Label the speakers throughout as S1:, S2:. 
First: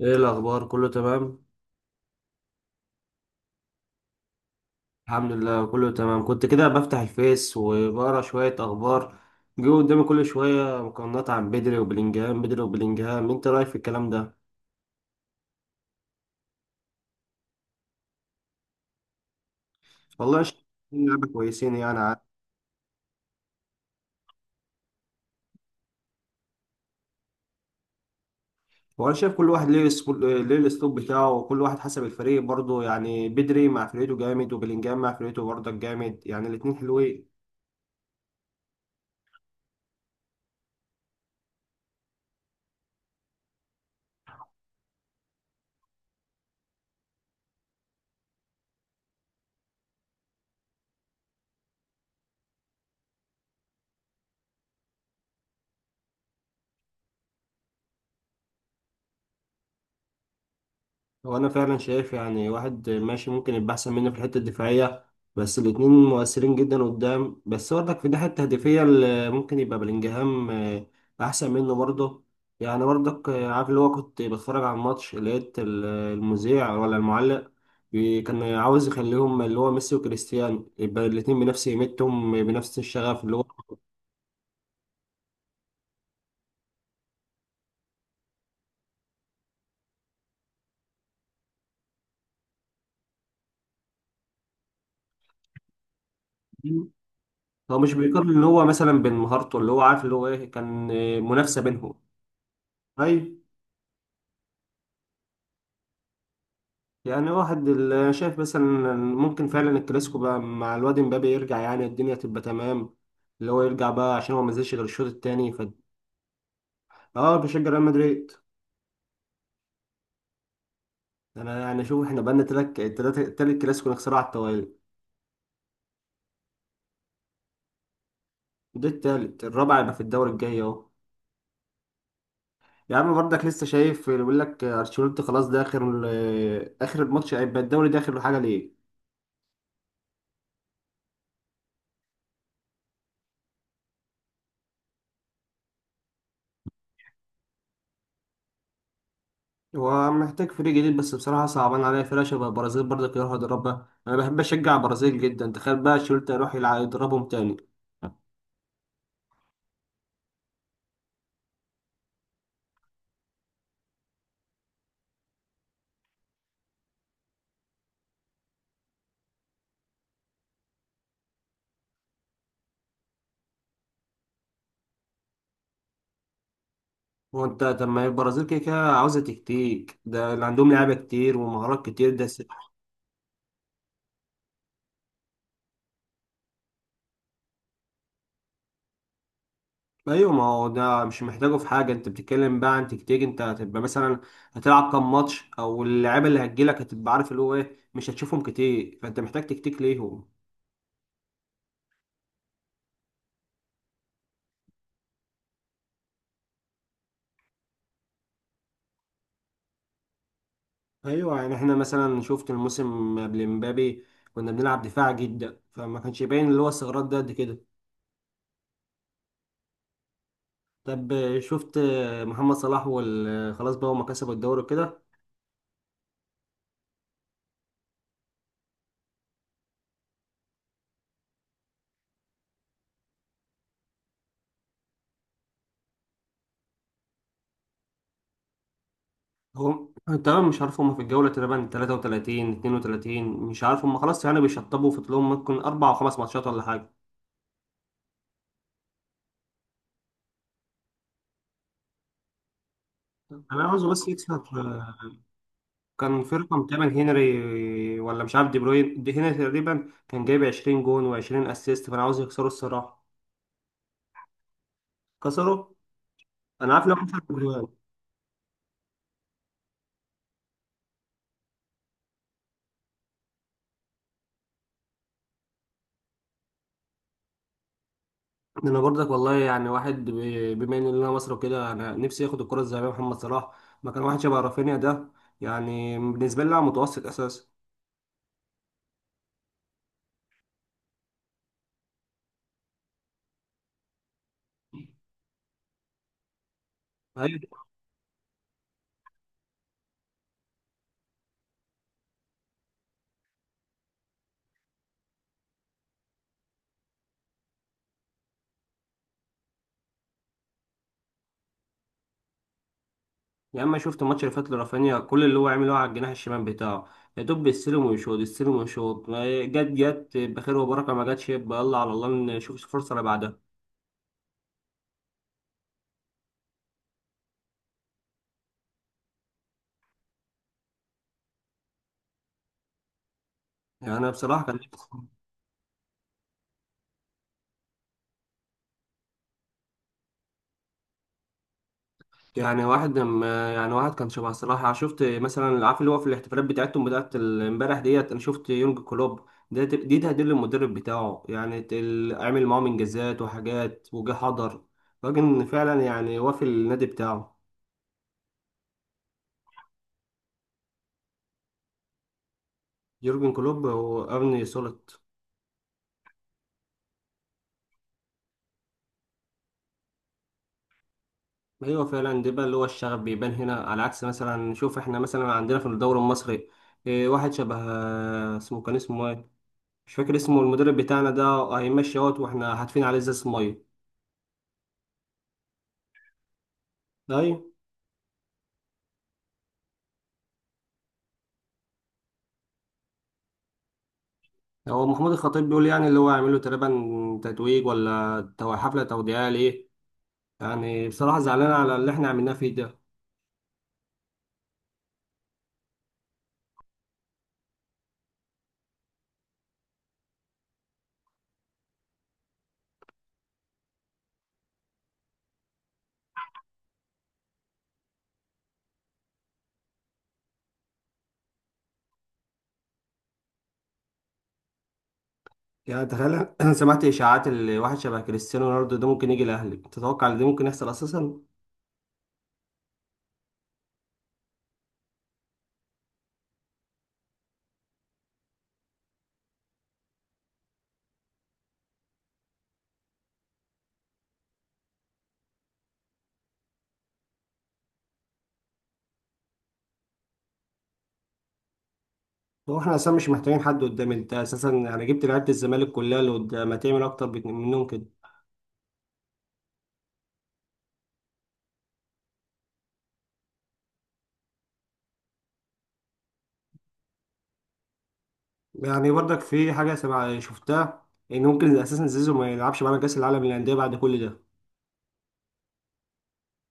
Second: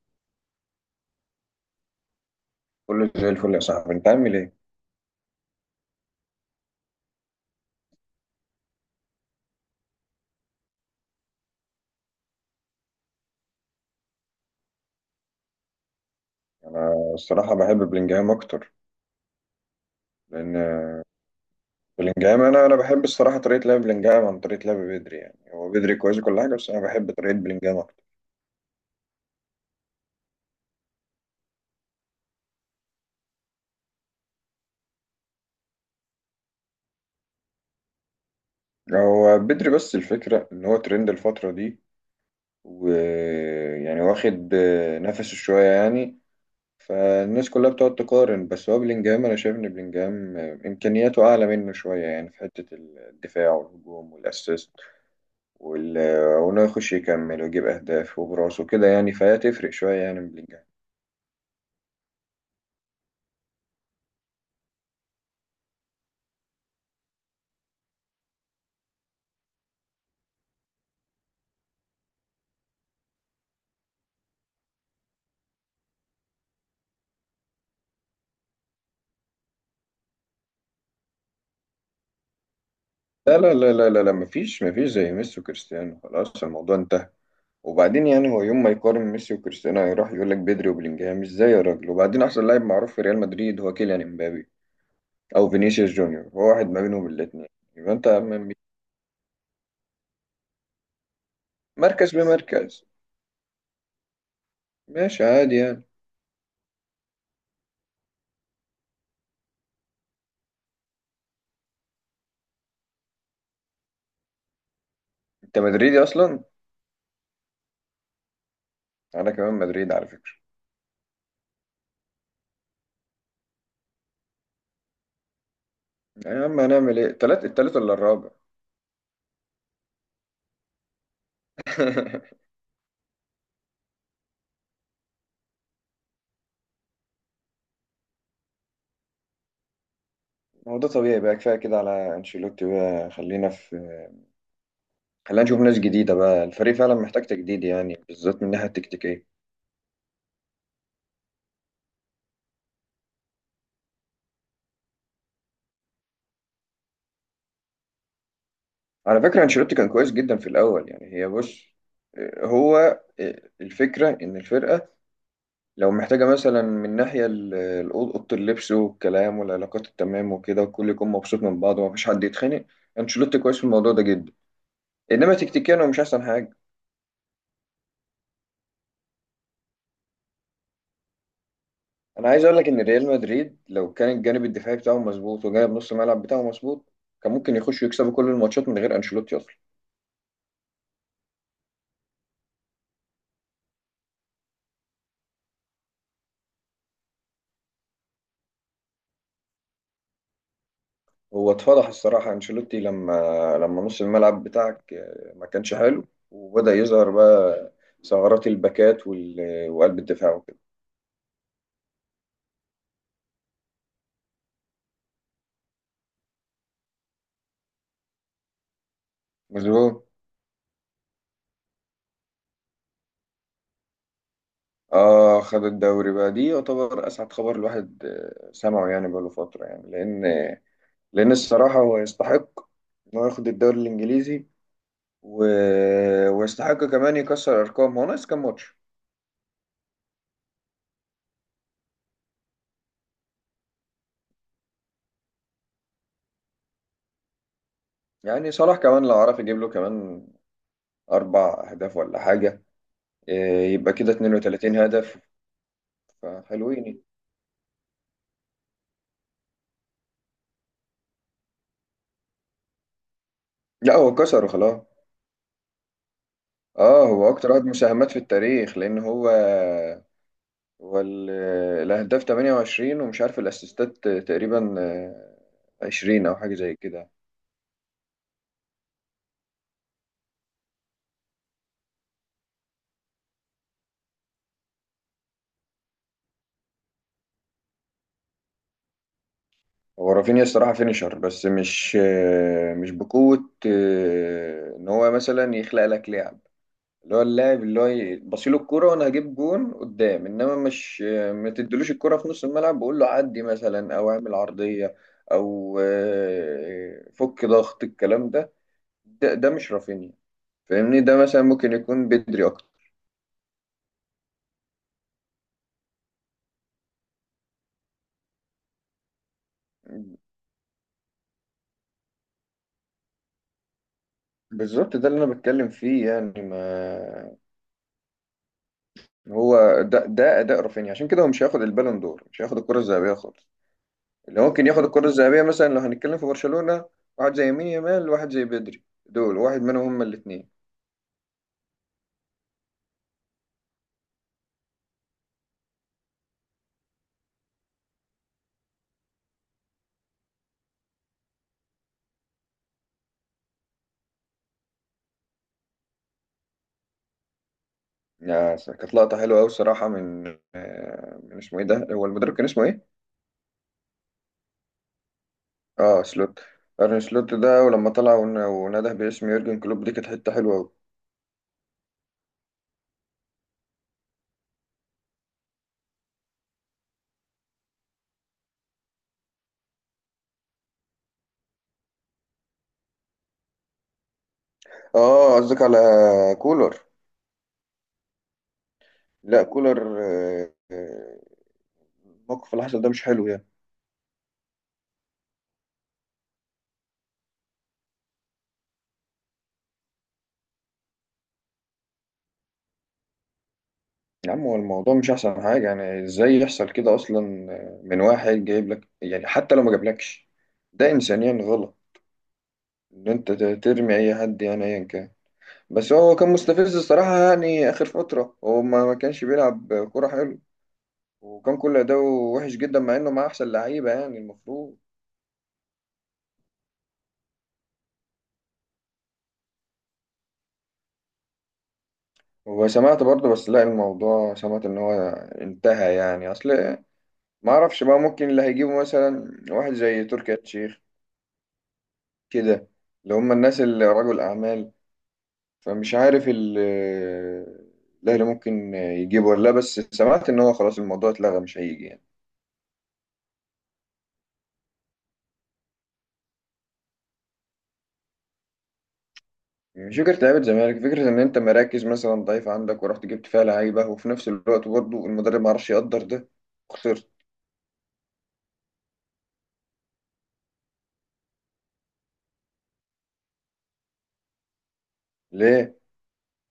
S1: ايه الاخبار؟ كله تمام؟
S2: كله زي الفل يا صاحبي، انت عامل ايه؟
S1: الحمد لله، كله تمام. كنت كده بفتح الفيس وبقرا شويه اخبار، جه قدامي كل شويه مقارنات عن بدري وبلينجهام. بدري وبلينجهام، انت رايك في الكلام ده؟
S2: انا الصراحه بحب بلينجهام اكتر
S1: والله شايف
S2: لان
S1: إن لعيبه كويسين يعني عاد.
S2: بلينجهام، انا بحب الصراحه طريقه لعب بلينجهام عن طريقه لعب بدري. يعني هو بدري كويس وكل حاجه، بس انا بحب طريقه بلينجهام اكتر.
S1: وانا شايف كل واحد ليه الاسلوب بتاعه، وكل واحد حسب الفريق برضه. يعني بدري مع فرقته جامد، وبلينجهام مع فرقته برضه جامد، يعني الاتنين حلوين.
S2: هو بدري بس الفكره ان هو ترند الفتره دي، ويعني واخد نفسه شويه يعني. فالناس كلها بتقعد تقارن، بس هو بلينجهام، انا شايف ان بلينجهام امكانياته اعلى منه شويه يعني في حته الدفاع والهجوم والاسيست وال- وإنه يخش يكمل ويجيب أهداف وبراسه كده، يعني فهي تفرق شوية يعني من بلينجهام.
S1: هو انا فعلا شايف يعني واحد ماشي ممكن يبقى احسن مني في الحته الدفاعيه، بس الاتنين مؤثرين جدا قدام. بس برضك في الناحيه التهديفيه اللي ممكن يبقى بلينجهام احسن منه برضه. يعني برضك عارف، اللي هو كنت بتفرج على الماتش، لقيت المذيع ولا المعلق كان عاوز يخليهم، اللي هو ميسي وكريستيانو، يبقى الاتنين بنفس قيمتهم، بنفس الشغف. اللي
S2: لا،
S1: هو
S2: لا، لا، لا، لا، لا، مفيش زي ميسي وكريستيانو. خلاص الموضوع انتهى. وبعدين يعني هو يوم ما يقارن ميسي وكريستيانو هيروح يقول لك بدري وبلينجهام ازاي يا راجل؟ وبعدين أحسن لاعب معروف في ريال مدريد هو كيليان امبابي أو فينيسيوس جونيور، هو واحد ما بينهم الاتنين.
S1: هو مش
S2: يبقى أنت يا
S1: بيقارن،
S2: عم
S1: اللي هو مثلا بين مهارته، اللي هو عارف اللي هو ايه، كان منافسه بينهم.
S2: مركز بمركز
S1: أيوة.
S2: ماشي عادي يعني.
S1: يعني واحد شايف مثلا ممكن فعلا الكلاسيكو بقى مع الواد امبابي يرجع، يعني الدنيا تبقى تمام. اللي هو يرجع بقى، عشان هو ما نزلش غير الشوط التاني،
S2: أنت
S1: ف
S2: مدريدي أصلا.
S1: اه بشجع ريال مدريد.
S2: أنا كمان مدريد على فكرة.
S1: انا يعني شوف، احنا بقالنا تلات تالت كلاسيكو نخسرها على التوالي.
S2: يا عم هنعمل إيه؟ التلات التالت ولا الرابع؟
S1: ده التالت الرابع، يبقى في الدوري الجاي اهو. يا عم برضك لسه شايف اللي بيقول لك ارشيلوتي خلاص ده اخر اخر الماتش، هيبقى الدوري ده اخر حاجه ليه.
S2: هو ده طبيعي بقى. كفايه كده على انشيلوتي بقى، خلينا نشوف ناس جديده بقى. الفريق فعلا محتاج تجديد يعني بالذات من الناحيه التكتيكيه.
S1: هو محتاج فريق جديد، بس بصراحة صعبان عليا فرقة شبه البرازيل برضك يروح يدربها. أنا بحب أشجع البرازيل جدا، تخيل بقى شولت يروح يلعب يدربهم تاني.
S2: على فكره انشيلوتي كان كويس جدا في الاول يعني. هي بص، هو الفكره ان الفرقه لو محتاجه مثلا من ناحيه اوضه اللبس والكلام والعلاقات التمام وكده، والكل يكون مبسوط من بعض ومفيش حد يتخانق. انشيلوتي كويس في الموضوع ده جدا، انما تكتيكيا هو مش احسن حاجه.
S1: هو أنت، طب ما هي البرازيل كده كده عاوزة تكتيك، ده اللي عندهم لعيبة كتير ومهارات كتير، ده
S2: انا
S1: س...
S2: عايز اقول لك ان ريال مدريد لو كان الجانب الدفاعي بتاعه مظبوط وجانب نص الملعب بتاعه مظبوط، كان ممكن يخشوا يكسبوا كل الماتشات من غير انشيلوتي اصلا.
S1: أيوة، ما هو ده مش محتاجه في حاجة. أنت بتتكلم بقى عن تكتيك، أنت هتبقى مثلا هتلعب كام ماتش، أو اللعيبة اللي هتجيلك هتبقى عارف اللي هو إيه، مش هتشوفهم كتير، فأنت محتاج تكتيك ليهم.
S2: هو اتفضح الصراحه انشيلوتي لما نص الملعب بتاعك ما كانش حلو، وبدا يظهر بقى ثغرات الباكات وقلب الدفاع وكده.
S1: ايوه، يعني احنا مثلا شفت الموسم قبل مبابي كنا بنلعب دفاع جدا، فما كانش باين اللي هو استغراب ده قد كده.
S2: مظبوط.
S1: طب شفت محمد صلاح خلاص بقى، هما كسبوا الدوري كده.
S2: اه، خد الدوري بقى. دي يعتبر اسعد خبر الواحد سمعه يعني بقاله فتره، يعني لان الصراحه هو يستحق انه ياخد الدوري الانجليزي و... ويستحق كمان يكسر ارقام. هو ناقص كام ماتش؟
S1: هم تمام، مش عارف هما في الجولة تقريبا 33 32، مش عارف هما خلاص، يعني بيشطبوا في طولهم ممكن أربع أو خمس ماتشات ولا حاجة.
S2: يعني صلاح كمان لو عرف يجيب له كمان اربع اهداف ولا حاجه،
S1: أنا
S2: إيه،
S1: عاوزه
S2: يبقى
S1: بس
S2: كده
S1: يكسب،
S2: 32 هدف
S1: كان في رقم
S2: فحلوين
S1: تامن
S2: يعني.
S1: هنري ولا مش عارف، دي بروين، دي هنري تقريبا كان جايب 20 جون و20 اسيست، فأنا عاوز يكسروا الصراحة.
S2: لا هو كسره خلاص.
S1: كسروا، انا عارف لو
S2: اه،
S1: كسر.
S2: هو اكتر واحد مساهمات في التاريخ لان هو ال- الاهداف 28، ومش عارف الاسيستات تقريبا 20 او حاجه زي كده.
S1: انا برضك والله، يعني واحد بما ان انا مصر وكده، انا نفسي اخد الكره الذهبيه محمد صلاح، مكان واحد شبه رافينيا ده. يعني بالنسبه لي لاعب متوسط اساسا.
S2: هو رافينيا الصراحه فينيشر، بس مش بقوه ان هو مثلا يخلق لك لعب اللي هو
S1: ايوه،
S2: اللاعب اللي هو بصيله الكرة وانا هجيب جون قدام، انما مش. ما تدلوش الكرة في نص الملعب، بقول له عدي مثلا او اعمل عرضية او فك ضغط. الكلام ده. ده مش رافينيا. فاهمني؟ ده مثلا ممكن يكون بدري اكتر.
S1: يا اما شفت الماتش اللي فات لرافينيا كل اللي هو عمله على الجناح الشمال بتاعه، يا دوب بيستلم ويشوط، يستلم ويشوط. ما جت، جت بخير وبركه، ما جاتش يبقى يلا على الله نشوف الفرصه اللي بعدها.
S2: بالظبط ده اللي انا بتكلم فيه يعني. ما هو ده اداء رافينيا، عشان كده هو مش هياخد البالون دور، مش هياخد الكرة الذهبية خالص.
S1: يعني انا
S2: اللي
S1: بصراحه كان،
S2: ممكن ياخد الكرة الذهبية، مثلا لو هنتكلم في برشلونة، واحد زي يمين يامال، واحد زي بدري. دول واحد منهم هما الاثنين.
S1: يعني واحد لما، يعني واحد كان شبه صلاح. أنا شفت مثلا، عارف اللي هو في الاحتفالات بتاعتهم بتاعت امبارح ديت، انا شفت يورج كلوب ده دي تهديد للمدرب بتاعه، يعني عمل معاهم انجازات وحاجات وجه حضر. راجل فعلا يعني، وافي النادي بتاعه.
S2: كانت لقطة حلوة أوي الصراحة من من اسمه إيه ده؟ هو المدرب كان اسمه إيه؟
S1: يورجن كلوب وارني سلوت.
S2: آه سلوت. أرن سلوت ده، ولما طلع ونده باسم يورجن كلوب دي كانت حتة حلوة أوي.
S1: ايوه فعلا، ده بقى اللي هو الشغف بيبان هنا، على عكس مثلا شوف احنا مثلا عندنا في الدوري المصري واحد شبه، اسمه كان اسمه ايه، مش فاكر اسمه المدرب بتاعنا ده، هيمشي اهوت واحنا هاتفين عليه ازاز ميه.
S2: آه قصدك على كولر.
S1: ايوه،
S2: لا كولر، الموقف اللي حصل ده مش حلو يعني.
S1: هو محمود الخطيب بيقول يعني اللي هو يعمل له تقريبا تتويج ولا حفلة توديعية ليه. يعني بصراحة زعلان على اللي احنا عملناه فيه ده.
S2: يا عم هو الموضوع مش أحسن حاجة يعني. إزاي يحصل كده أصلا من واحد جايب لك يعني، حتى لو ما جابلكش، ده إنسانيا غلط إن أنت ترمي أي حد يعني أيا كان. بس هو كان مستفز الصراحة، يعني آخر فترة هو ما كانش بيلعب كورة حلو، وكان كل أداؤه وحش جدا مع إنه مع أحسن لعيبة يعني المفروض.
S1: يعني تخيل انا سمعت اشاعات اللي واحد شبه كريستيانو رونالدو ده ممكن يجي الاهلي، تتوقع ان ده ممكن يحصل اساسا؟
S2: وسمعت برضه، بس لا الموضوع، سمعت إن هو انتهى يعني. أصل ما أعرفش بقى، ممكن اللي هيجيبه مثلا واحد زي تركي آل الشيخ كده، اللي هم الناس اللي رجل أعمال. فمش عارف الأهلي ممكن يجيبه ولا لا، بس سمعت إن هو خلاص الموضوع اتلغى مش هيجي.
S1: هو احنا اساسا مش محتاجين حد قدام، انت اساسا يعني جبت لعيبة الزمالك كلها اللي قدام، ما تعمل اكتر منهم كده.
S2: مش فكرة لعيبة زمالك، فكرة إن أنت مراكز مثلا ضعيفة عندك ورحت جبت فيها لعيبة، وفي نفس الوقت برضه المدرب معرفش يقدر ده. خسرت.
S1: يعني برضك في حاجة سمع شفتها، ان ممكن اساسا زيزو ما يلعبش معانا كاس العالم للانديه بعد كل ده.
S2: ليه؟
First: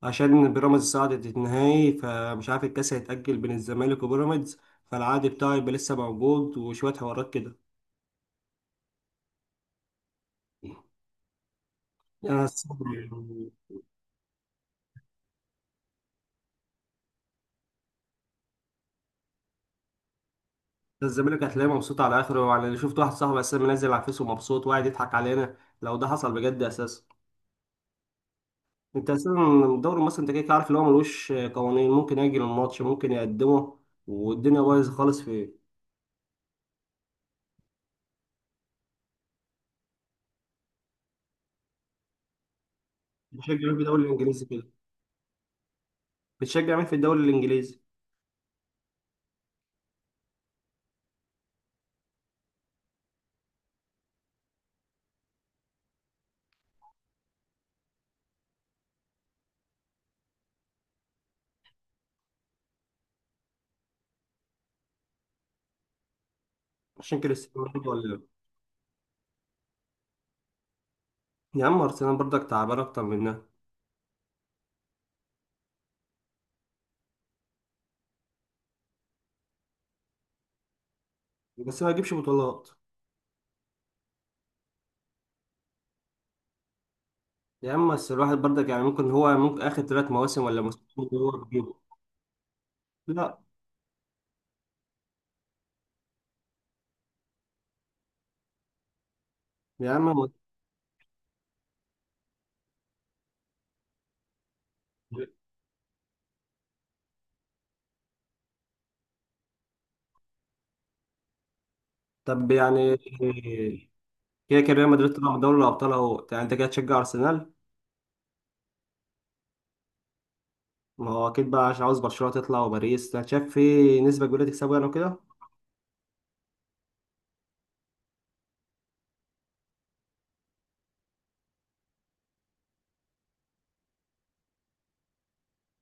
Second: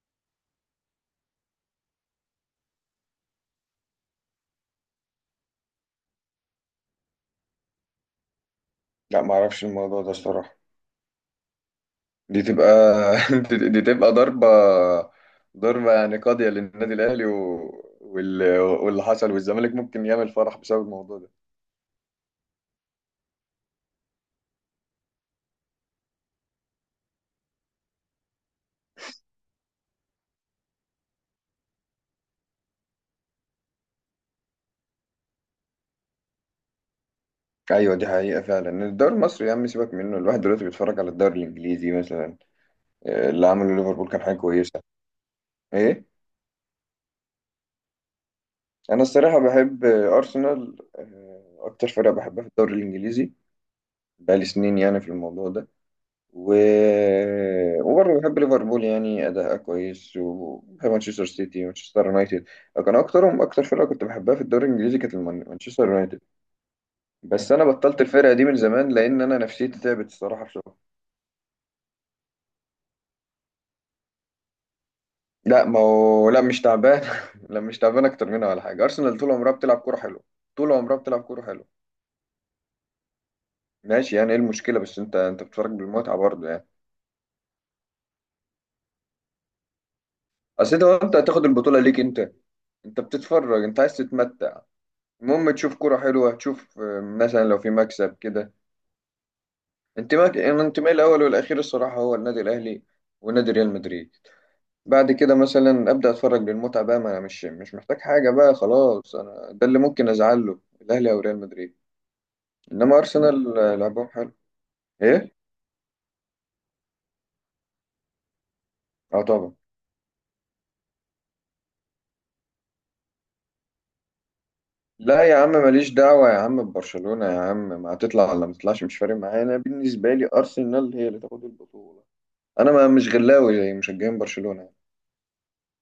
S1: عشان بيراميدز صعدت النهائي، فمش عارف الكاس هيتأجل بين الزمالك وبيراميدز، فالعقد بتاعه يبقى لسه موجود، وشوية حوارات كده.
S2: لا، معرفش الموضوع ده الصراحة.
S1: يعني
S2: دي
S1: انا
S2: تبقى
S1: الصراحة يعني،
S2: دي تبقى ضربة يعني قاضية للنادي الأهلي واللي حصل، والزمالك ممكن يعمل فرح بسبب
S1: ده
S2: الموضوع ده.
S1: الزمالك هتلاقيه مبسوط على اخره. وعلى اللي شفت، واحد صاحبي اساسا منزل على الفيس ومبسوط وقاعد يضحك علينا. لو ده حصل بجد اساسا، انت اساسا الدوري المصري انت كده كده عارف اللي هو ملوش قوانين، ممكن يأجل الماتش ممكن يقدمه، والدنيا بايظه خالص في.
S2: أيوة، دي حقيقة فعلا. الدوري المصري يا عم سيبك منه، الواحد دلوقتي بيتفرج على الدوري الإنجليزي مثلا. اللي
S1: بتشجع مين
S2: عمله
S1: في الدوري
S2: ليفربول كان حاجة
S1: الانجليزي كده؟
S2: كويسة. إيه؟
S1: بتشجع مين في الدوري الانجليزي؟
S2: انا الصراحه بحب ارسنال، اكتر فرقه بحبها في الدوري الانجليزي. بقالي سنين يعني في الموضوع ده. و... وبرضه بحب ليفربول، يعني اداءها كويس، وبحب مانشستر سيتي ومانشستر يونايتد. كان اكترهم، اكتر فرقه كنت بحبها في الدوري الانجليزي كانت مانشستر يونايتد.
S1: عشان
S2: بس انا
S1: كريستيانو رونالدو
S2: بطلت
S1: ولا لا؟
S2: الفرقه دي من زمان، لان انا نفسيتي تعبت الصراحه بسرعه.
S1: يا عم ارسنال برضك تعبان اكتر منها.
S2: لا، ما هو لا، مش تعبان لا مش تعبان اكتر منها ولا حاجه. ارسنال طول عمرها بتلعب كوره حلوه، طول عمرها بتلعب كوره حلوه.
S1: بس ما يجيبش بطولات.
S2: ماشي يعني، ايه المشكله؟ بس انت بتتفرج بالمتعه برضه يعني.
S1: يا عم بس الواحد برضك يعني، ممكن هو ممكن اخر ثلاث مواسم ولا
S2: اصل انت
S1: موسمين
S2: وانت
S1: اللي هو
S2: هتاخد
S1: بيجيبه.
S2: البطوله ليك انت
S1: لا
S2: بتتفرج، انت عايز تتمتع. المهم تشوف كرة حلوه، تشوف مثلا لو في مكسب كده.
S1: يا عم
S2: انتماء، أنا انتمائي الاول والاخير الصراحه هو النادي الاهلي ونادي ريال مدريد. بعد كده مثلا ابدا اتفرج للمتعه بقى، ما انا مش محتاج حاجه بقى. خلاص انا ده اللي ممكن ازعل له الاهلي او ريال مدريد.
S1: طب يعني
S2: انما ارسنال لعبهم حلو.
S1: كده كده ريال مدريد طلع
S2: ايه؟
S1: من دوري الابطال اهو، يعني انت كده تشجع ارسنال.
S2: اه طبعا.
S1: ما هو اكيد بقى عشان عاوز برشلونه تطلع، وباريس انت شايف في نسبه كبيره تكسبه يعني وكده.
S2: لا يا عم، ماليش دعوة يا عم ببرشلونة. يا عم ما هتطلع ولا ما تطلعش، مش فارق معايا. انا بالنسبة لي أرسنال هي اللي تاخد البطولة. انا ما مش غلاوي زي مشجعين برشلونة.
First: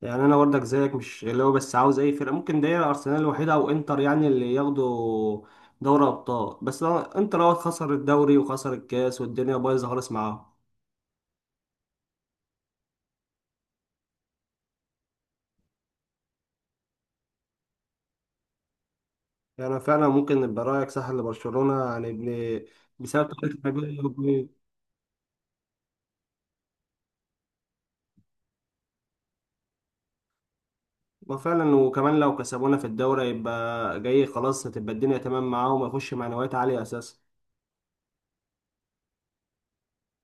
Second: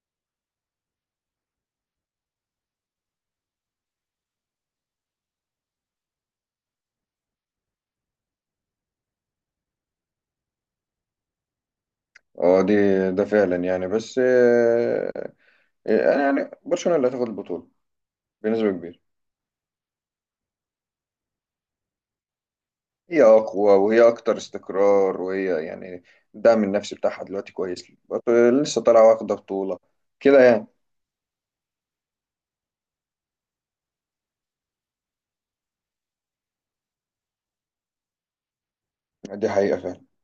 S1: يعني انا برضك زيك مش اللي هو بس عاوز اي فرقه ممكن، ده ارسنال الوحيده او انتر يعني اللي ياخدوا دوري ابطال. بس انتر لو خسر الدوري وخسر الكاس، والدنيا بايظه خالص معاهم.
S2: اه دي، ده فعلا يعني بس انا يعني برشلونة اللي هتاخد البطولة بنسبة كبيرة.
S1: يعني فعلا ممكن يبقى رايك صح لبرشلونه يعني ابن،
S2: هي
S1: بسبب طريقه
S2: اقوى، وهي اكتر
S1: لعبهم.
S2: استقرار، وهي يعني الدعم النفسي بتاعها دلوقتي كويس. لسه طالعة واخدة بطولة كده يعني.
S1: وفعلا وكمان لو كسبونا في الدوري يبقى جاي خلاص، هتبقى الدنيا تمام معاهم ويخش معنويات عاليه اساسا.
S2: دي حقيقة فعلا.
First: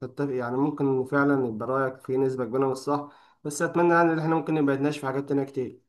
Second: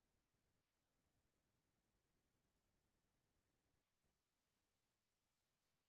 S1: تتفق؟ يعني ممكن فعلا يبقى رايك في نسبه كبيره من الصح. بس اتمنى يعني ان احنا ممكن نبقى نتناقش في حاجات تانيه كتير.